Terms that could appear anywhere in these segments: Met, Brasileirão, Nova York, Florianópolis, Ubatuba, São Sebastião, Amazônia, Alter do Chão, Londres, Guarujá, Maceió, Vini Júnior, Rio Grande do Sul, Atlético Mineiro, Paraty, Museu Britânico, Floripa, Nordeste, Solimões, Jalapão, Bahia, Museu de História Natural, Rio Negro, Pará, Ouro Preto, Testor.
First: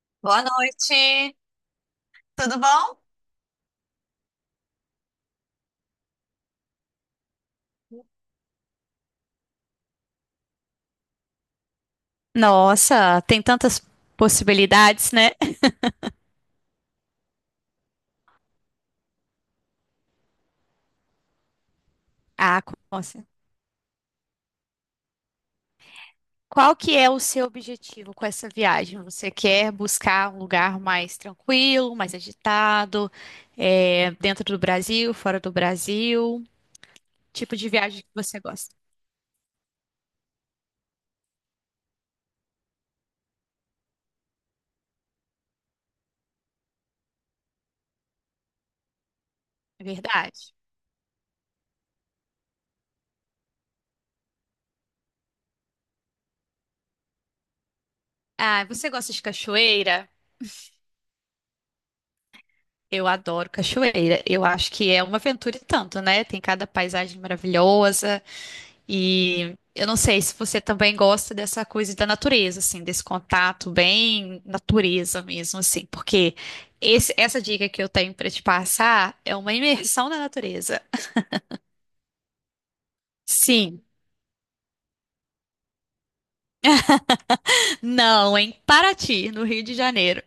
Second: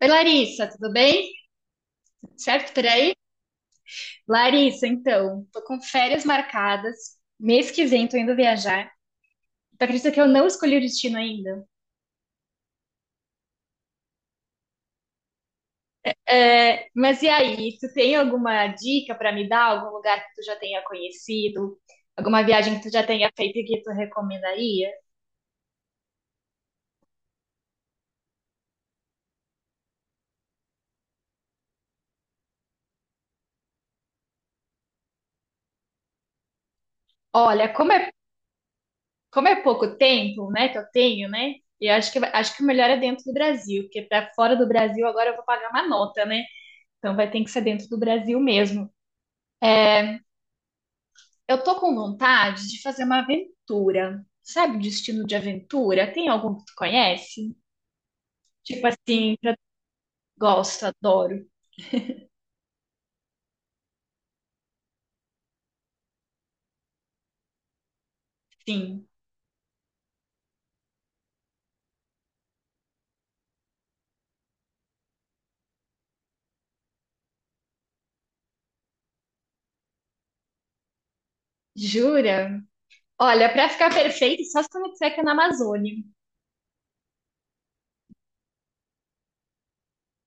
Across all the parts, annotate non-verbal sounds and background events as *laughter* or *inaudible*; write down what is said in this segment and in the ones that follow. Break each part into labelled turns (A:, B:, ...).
A: Oi,
B: Boa
A: Larissa, tudo bem?
B: noite, tudo
A: Certo por
B: bom?
A: aí? Larissa, então, tô com férias marcadas. Mês que vem tô indo viajar. Tu acredita que eu não escolhi o destino ainda?
B: Nossa, tem tantas possibilidades, né? *laughs*
A: É, mas e aí, tu tem alguma dica pra me dar? Algum lugar que tu já tenha conhecido? Alguma
B: Ah,
A: viagem que tu já
B: nossa.
A: tenha feito e que tu recomendaria?
B: Qual que é o seu objetivo com essa viagem? Você quer buscar um lugar mais tranquilo, mais agitado, dentro do Brasil, fora do Brasil? Tipo de
A: Olha,
B: viagem que você gosta?
A: como é pouco tempo, né, que eu tenho, né? E acho que, acho que o melhor é dentro do Brasil, porque pra fora do Brasil agora eu vou pagar uma nota, né? Então vai ter que ser dentro do Brasil mesmo.
B: É
A: É,
B: verdade.
A: eu tô com vontade de fazer uma aventura. Sabe, destino de aventura? Tem algum que tu conhece?
B: Ah,
A: Tipo
B: você gosta de
A: assim, pra...
B: cachoeira?
A: gosto, adoro.
B: Eu adoro cachoeira. Eu acho que é uma aventura e tanto, né? Tem cada paisagem maravilhosa.
A: Sim.
B: E eu não sei se você também gosta dessa coisa da natureza, assim, desse contato bem natureza mesmo, assim, porque essa dica que eu tenho pra te passar é uma imersão na natureza.
A: Jura? Olha, pra
B: Sim,
A: ficar perfeito, só se tu me disser que é na Amazônia.
B: não, em Paraty, no Rio de Janeiro.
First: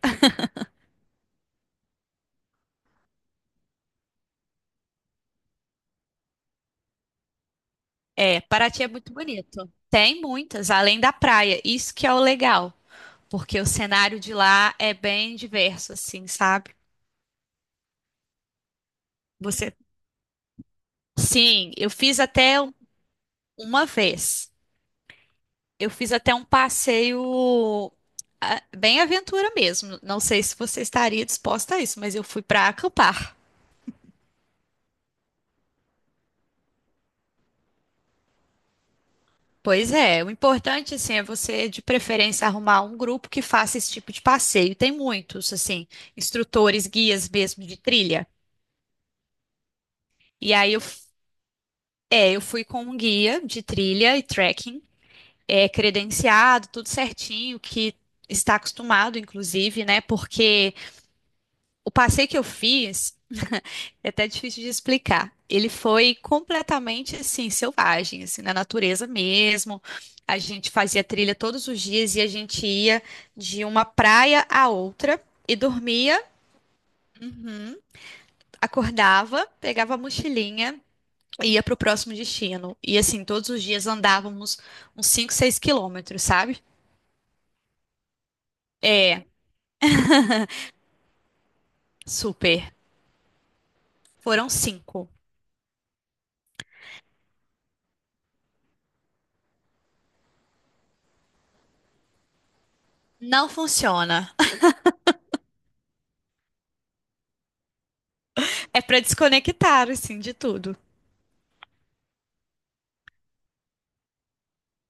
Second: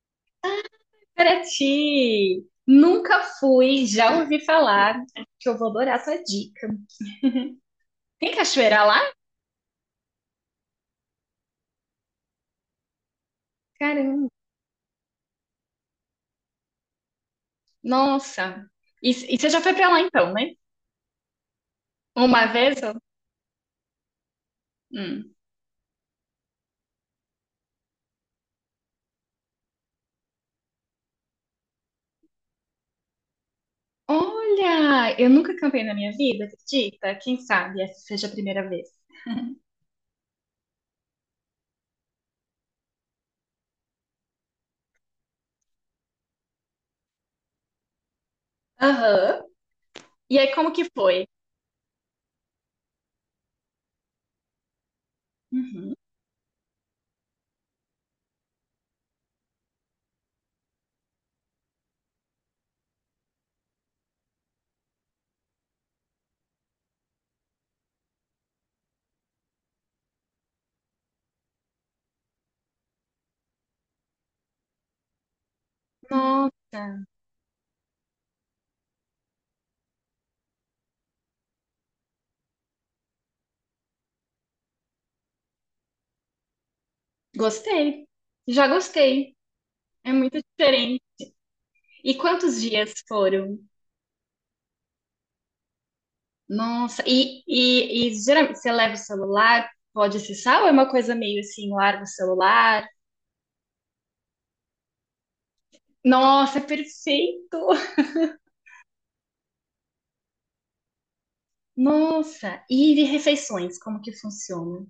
A: Paraty! Nunca fui, já ouvi falar. Acho que eu vou adorar essa dica. Tem
B: É,
A: cachoeira
B: Paraty é
A: lá?
B: muito bonito. Tem muitas, além da praia. Isso que é o legal, porque o cenário
A: Caramba!
B: de lá é bem diverso, assim, sabe?
A: Nossa! E você já foi
B: Você,
A: pra lá então, né?
B: sim, eu fiz
A: Uma
B: até um-
A: vez? Ó?
B: uma vez.
A: Hum.
B: Eu fiz até um passeio bem aventura mesmo. Não sei se você estaria disposta a isso, mas eu fui para acampar.
A: Olha, eu nunca cantei na minha vida, acredita? Quem sabe essa seja a primeira vez.
B: Pois é, o importante assim é você de preferência arrumar um grupo que faça esse tipo de passeio. Tem muitos assim, instrutores, guias mesmo de trilha.
A: Aham. E
B: E
A: aí, como
B: aí
A: que foi?
B: eu fui com um guia de trilha e trekking, é
A: Uhum.
B: credenciado, tudo certinho, que está acostumado inclusive, né? Porque o passeio que eu fiz *laughs* é até difícil de explicar. Ele foi completamente assim, selvagem, assim, na natureza mesmo. A gente fazia trilha todos os dias e a gente ia de uma praia à outra e dormia,
A: Nossa,
B: uhum, acordava, pegava a mochilinha e ia para o próximo destino. E assim, todos os dias andávamos uns 5, 6 quilômetros, sabe?
A: gostei. Já
B: É,
A: gostei. É muito diferente. E quantos
B: super.
A: dias foram?
B: Foram cinco.
A: Nossa, e geralmente você leva o celular, pode acessar, ou é uma coisa meio assim, larga o celular?
B: Não funciona. *laughs*
A: Nossa, é perfeito!
B: É para desconectar, assim, de tudo.
A: Nossa, e de refeições, como que funciona?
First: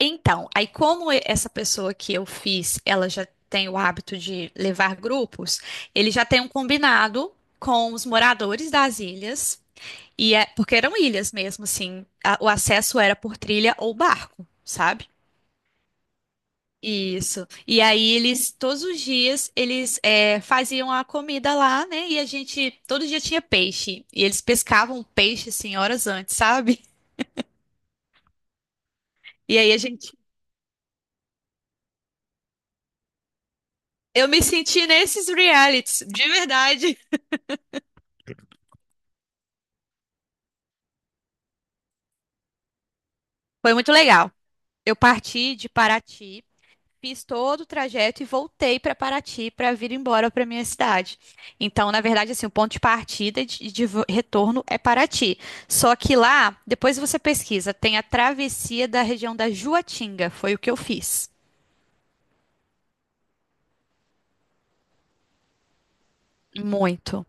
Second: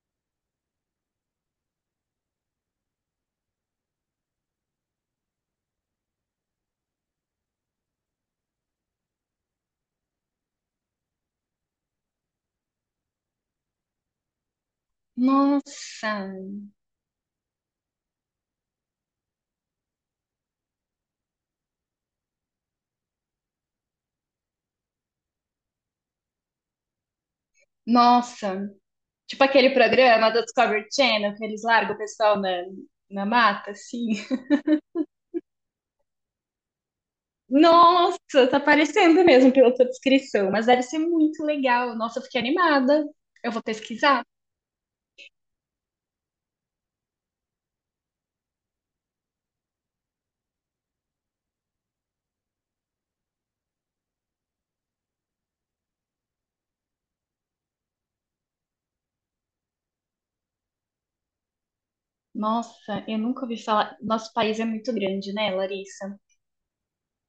B: Então, aí essa pessoa que eu fiz, ela já tem o hábito de levar grupos, ele já tem um combinado com os moradores das ilhas, e porque eram ilhas mesmo, assim, o acesso era por trilha ou barco, sabe?
A: Nossa,
B: Isso. E aí eles, todos os dias, eles faziam a comida lá, né? E a gente, todo dia tinha peixe. E eles pescavam peixe, assim, horas antes, sabe?
A: nossa. Tipo
B: E
A: aquele
B: aí a gente,
A: programa do Discovery Channel que eles largam o pessoal na, na mata, assim.
B: eu me senti nesses realities, de verdade.
A: Nossa, tá parecendo mesmo pela tua descrição, mas deve ser muito legal. Nossa, eu fiquei animada. Eu vou
B: Foi muito
A: pesquisar.
B: legal. Eu parti de Paraty, fiz todo o trajeto e voltei para Paraty para vir embora para minha cidade. Então, na verdade, assim, o ponto de partida e de retorno é Paraty. Só que lá, depois você pesquisa, tem a travessia da região da Juatinga. Foi o que eu fiz.
A: Nossa, eu nunca ouvi falar. Nosso país é muito grande, né, Larissa?
B: Muito.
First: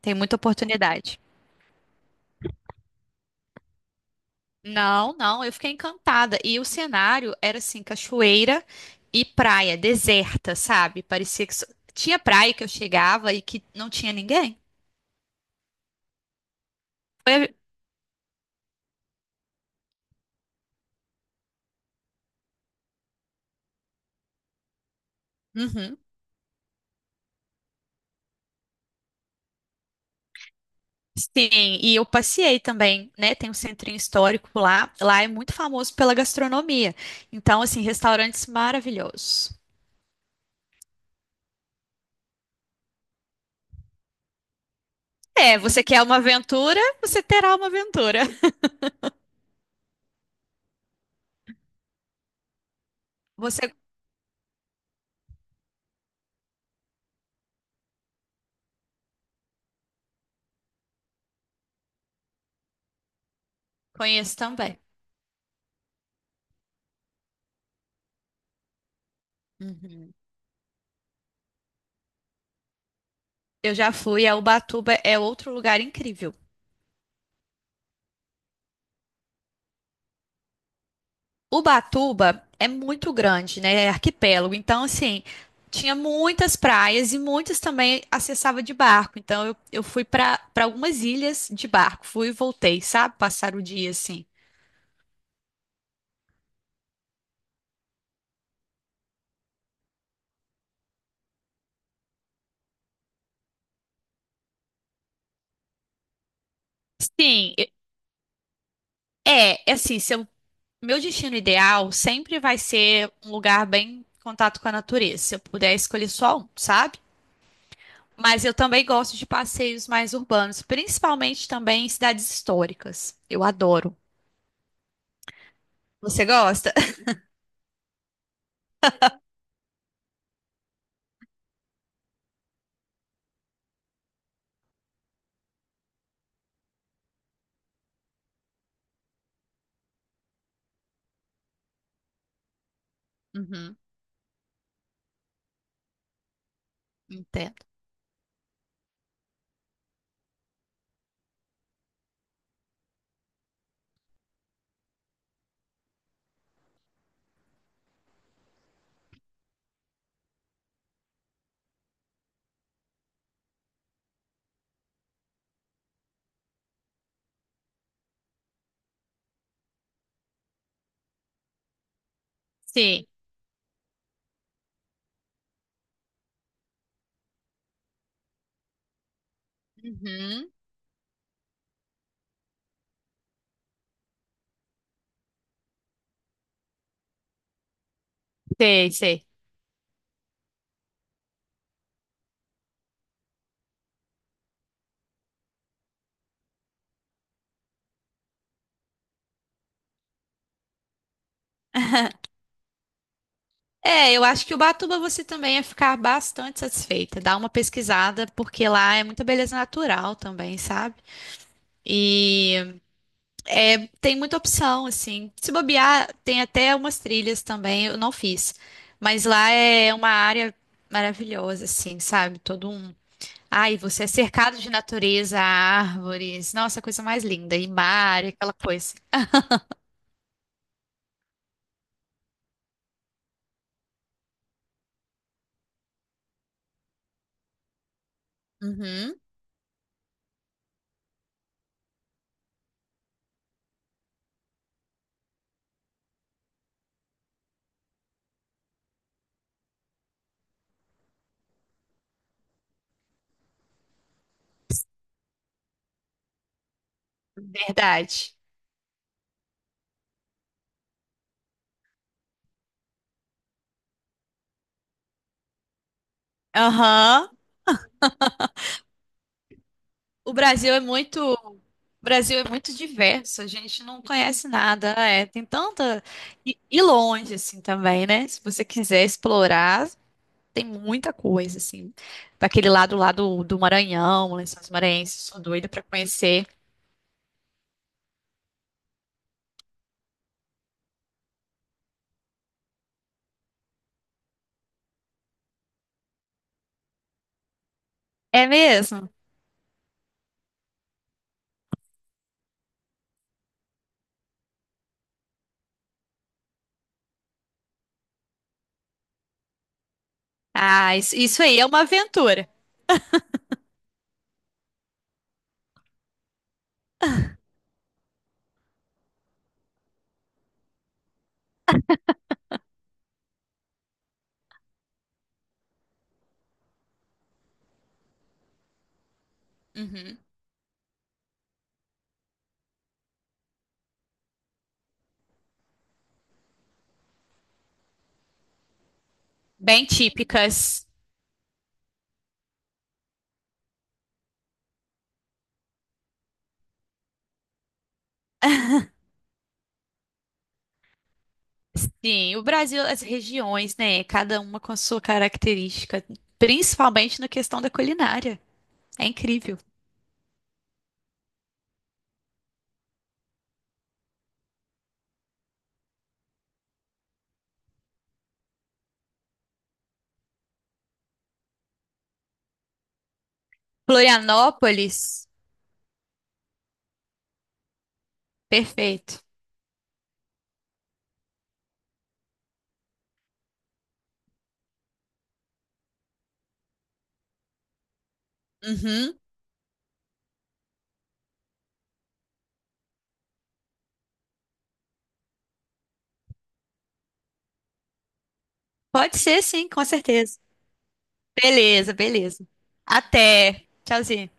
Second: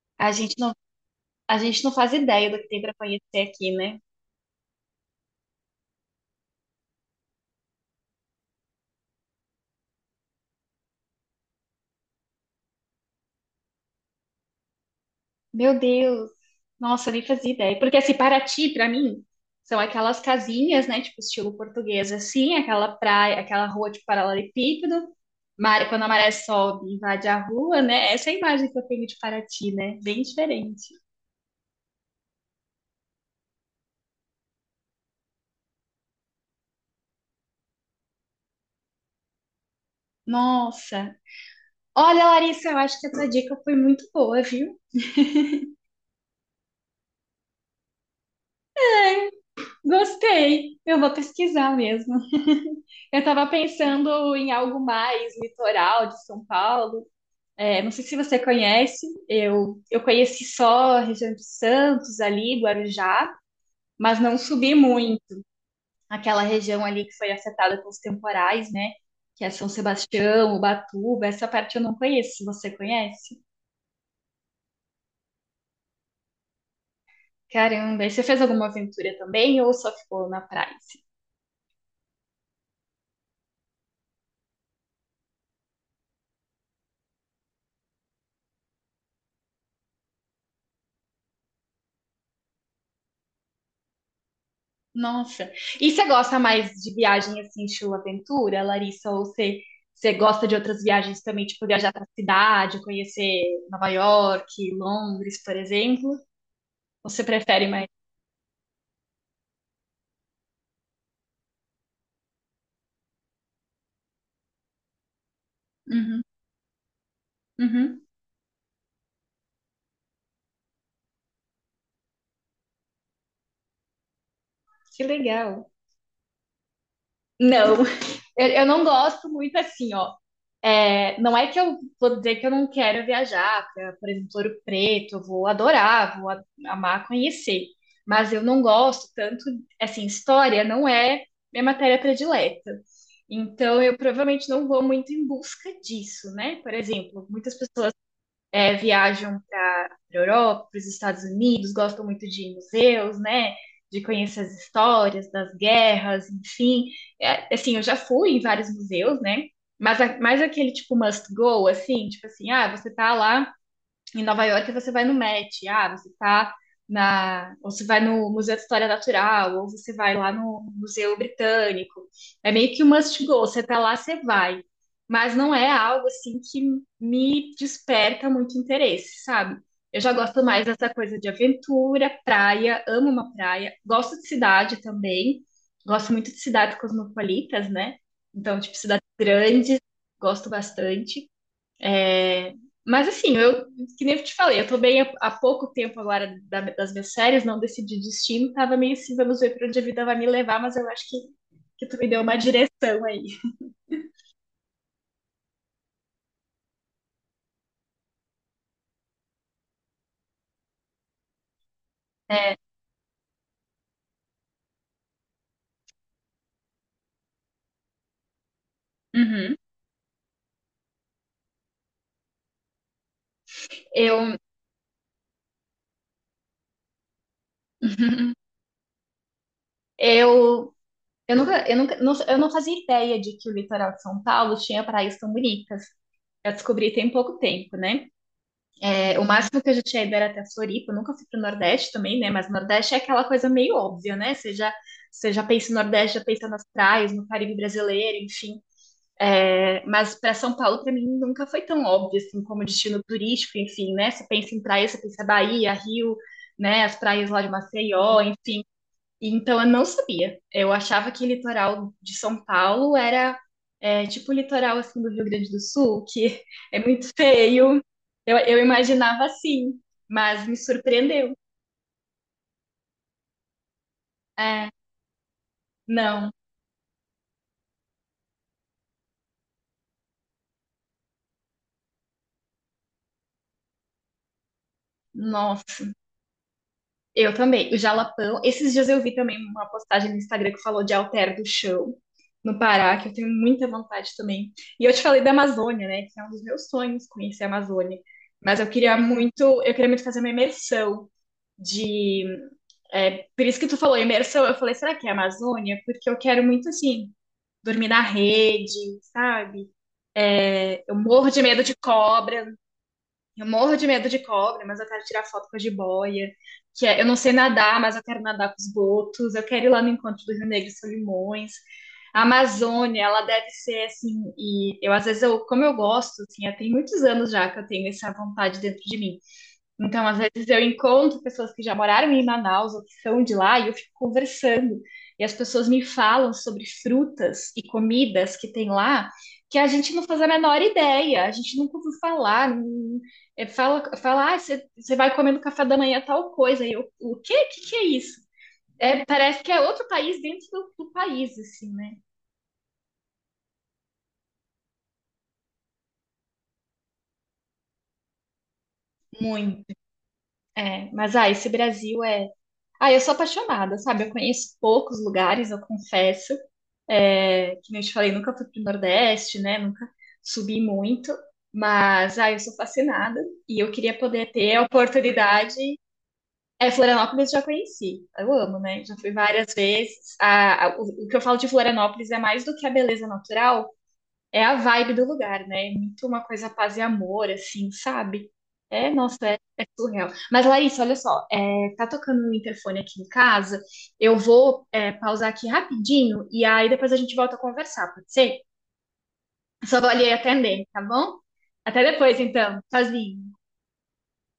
B: Tem
A: A
B: muita
A: gente não,
B: oportunidade.
A: a gente não faz ideia do que tem pra conhecer aqui, né?
B: Não, não, eu fiquei encantada. E o cenário era assim, cachoeira e praia, deserta, sabe? Tinha praia que eu chegava e que não tinha ninguém.
A: Meu Deus. Nossa, eu nem fazia
B: Foi-
A: ideia. Porque assim, Paraty, pra mim, são aquelas casinhas, né, tipo estilo português, assim, aquela praia, aquela rua de paralelepípedo,
B: Uhum.
A: quando a maré sobe e invade a rua, né? Essa é a imagem que eu tenho de Paraty, né? Bem diferente.
B: Sim, e eu passeei também, né? Tem um centrinho histórico lá. Lá é muito famoso pela gastronomia. Então, assim, restaurantes maravilhosos.
A: Nossa! Olha, Larissa, eu acho que essa dica foi muito boa, viu?
B: É, você quer uma aventura? Você terá uma aventura. *laughs*
A: Gostei! Eu vou pesquisar mesmo. Eu estava
B: Você
A: pensando em algo mais litoral de São Paulo. É, não sei se você conhece, eu conheci só a região de Santos ali, Guarujá, mas
B: conhece
A: não subi
B: também.
A: muito. Aquela região ali que foi afetada pelos temporais, né? Que é São
B: Uhum.
A: Sebastião, Ubatuba, essa parte eu não conheço, você conhece?
B: Eu já fui, a Ubatuba é outro lugar incrível.
A: Caramba, e você fez alguma aventura também ou só ficou na praia? Assim?
B: Ubatuba é muito grande, né? É arquipélago. Então, assim, tinha muitas praias e muitas também acessava de barco. Então, eu fui para algumas ilhas de barco. Fui e voltei, sabe? Passar o dia assim.
A: Nossa, e você gosta mais de viagem assim, estilo aventura, Larissa? Você gosta de outras viagens também, tipo viajar pra cidade, conhecer Nova York, Londres, por exemplo? Ou você
B: Sim,
A: prefere mais?
B: é assim, meu destino ideal sempre vai ser um lugar bem em contato com a natureza, se eu puder escolher
A: Uhum,
B: só um, sabe?
A: uhum.
B: Mas eu também gosto de passeios mais urbanos, principalmente também em cidades históricas. Eu adoro.
A: Que legal.
B: Você gosta? *laughs*
A: Não, *laughs* eu não gosto muito assim, ó. É, não é que eu vou dizer que eu não quero viajar para, por exemplo, Ouro Preto, eu vou adorar, amar conhecer, mas eu não gosto tanto, assim, história não é minha matéria predileta.
B: Uhum,
A: Então, eu provavelmente não vou muito em busca disso, né? Por exemplo, muitas
B: entendo.
A: pessoas viajam para a Europa, para os Estados Unidos, gostam muito de museus, né? De conhecer as histórias das guerras, enfim. É, assim, eu já fui em vários museus, né? Mas mais aquele tipo must go, assim, tipo assim, ah, você tá lá em Nova York você vai no Met, ah, você tá na, ou você vai no Museu de História Natural, ou você vai lá no Museu Britânico. É meio que um
B: Sim,
A: must go, você tá lá, você vai. Mas não é algo assim que me desperta muito interesse, sabe? Eu já gosto
B: uhum,
A: mais dessa coisa de aventura, praia, amo uma praia, gosto de cidade também, gosto muito de cidades cosmopolitas, né? Então, tipo,
B: sei,
A: cidades
B: sei.
A: grandes, gosto bastante. É, mas assim, que nem eu te falei, eu tô bem há pouco tempo agora das minhas séries, não decidi destino, tava meio assim, vamos ver pra onde a vida vai me levar, mas eu acho que tu me deu uma direção aí.
B: É, eu acho que Ubatuba você também ia ficar bastante satisfeita. Dá uma pesquisada, porque lá é muita beleza natural também, sabe? E tem muita opção, assim. Se bobear, tem até umas trilhas também, eu não fiz. Mas lá
A: Uhum.
B: é uma área maravilhosa, assim, sabe? Todo um. Ai, você é
A: Eu,
B: cercado de natureza, árvores. Nossa, coisa mais linda. E mar, e
A: *laughs*
B: aquela coisa.
A: eu, eu nunca, eu não fazia ideia de que o litoral de São Paulo tinha praias tão bonitas. Eu descobri tem pouco tempo, né?
B: Uhum.
A: É, o máximo que eu já tinha ido era até Floripa, eu nunca fui pro Nordeste também, né? Mas o Nordeste é aquela coisa meio óbvia, né? Você já pensa no Nordeste, já pensa nas praias, no Caribe brasileiro, enfim. É, mas para São Paulo, para mim, nunca foi tão óbvio assim como destino turístico, enfim, né? Você pensa em praia, você pensa Bahia, Rio, né? As praias lá de Maceió,
B: Verdade.
A: enfim. Então, eu não sabia. Eu achava que litoral de São Paulo era tipo o litoral assim do Rio Grande do Sul, que *laughs* é muito
B: Aham.
A: feio. Eu imaginava assim,
B: O
A: mas me
B: Brasil é muito,
A: surpreendeu.
B: o Brasil é muito diverso, a gente não conhece
A: É,
B: nada, é, tem tanta
A: não,
B: e longe assim também, né? Se você quiser explorar, tem muita coisa assim. Pra aquele lado lá do Maranhão, Lençóis Maranhenses, sou doida para
A: nossa,
B: conhecer.
A: eu também. O Jalapão, esses dias eu vi também uma postagem no Instagram que falou de Alter do Chão, no Pará, que eu tenho muita vontade também. E eu te falei da Amazônia, né? Que é um dos meus sonhos conhecer a Amazônia.
B: É
A: Mas
B: mesmo?
A: eu queria muito fazer uma imersão de é, por isso que tu falou imersão, eu falei, será que é Amazônia? Porque eu quero muito, assim, dormir na rede, sabe? Eu
B: Ah,
A: morro de
B: isso aí
A: medo
B: é
A: de
B: uma aventura.
A: cobra, eu morro de medo de cobra, mas eu quero tirar foto com a jiboia, que é, eu não sei nadar, mas eu quero nadar com os botos, eu quero ir lá no encontro do Rio Negro e Solimões. A Amazônia, ela deve ser assim, e eu às vezes eu, como eu gosto, assim, já tem muitos anos já que eu tenho essa vontade dentro de mim. Então, às
B: Uhum.
A: vezes eu encontro pessoas que já moraram em Manaus ou que são de lá e eu fico conversando. E as pessoas me falam sobre frutas e comidas que tem lá que a
B: Bem
A: gente não faz a menor
B: típicas.
A: ideia, a gente nunca ouviu falar. É, fala, fala, ah, você vai comer no café da manhã tal coisa. E eu, o quê? O que que é isso? É, parece que é outro país dentro do país, assim, né?
B: Sim, o Brasil, as regiões, né? Cada uma com a sua característica, principalmente na questão da culinária. É incrível.
A: Muito. É, mas ah, esse Brasil é. Ah, eu sou apaixonada, sabe? Eu conheço poucos lugares, eu confesso. É, que nem eu te falei, nunca fui pro Nordeste, né? Nunca subi muito, mas ah, eu sou fascinada e eu queria poder ter a
B: Florianópolis?
A: oportunidade. É, Florianópolis eu já conheci, eu amo, né? Já fui
B: Perfeito.
A: várias vezes. O que eu falo de Florianópolis é mais do que a beleza natural, é a vibe do lugar, né? É muito uma coisa paz e amor, assim, sabe? É, nossa,
B: Uhum.
A: é, é surreal. Mas, Larissa, olha só, é, tá tocando um interfone aqui em casa. Eu vou, é, pausar aqui rapidinho e aí depois a gente volta a conversar, pode ser?
B: Pode ser, sim,
A: Só
B: com
A: vou ali
B: certeza.
A: atender, tá bom? Até
B: Beleza,
A: depois,
B: beleza.
A: então. Tchauzinho.
B: Até. Tchauzinho.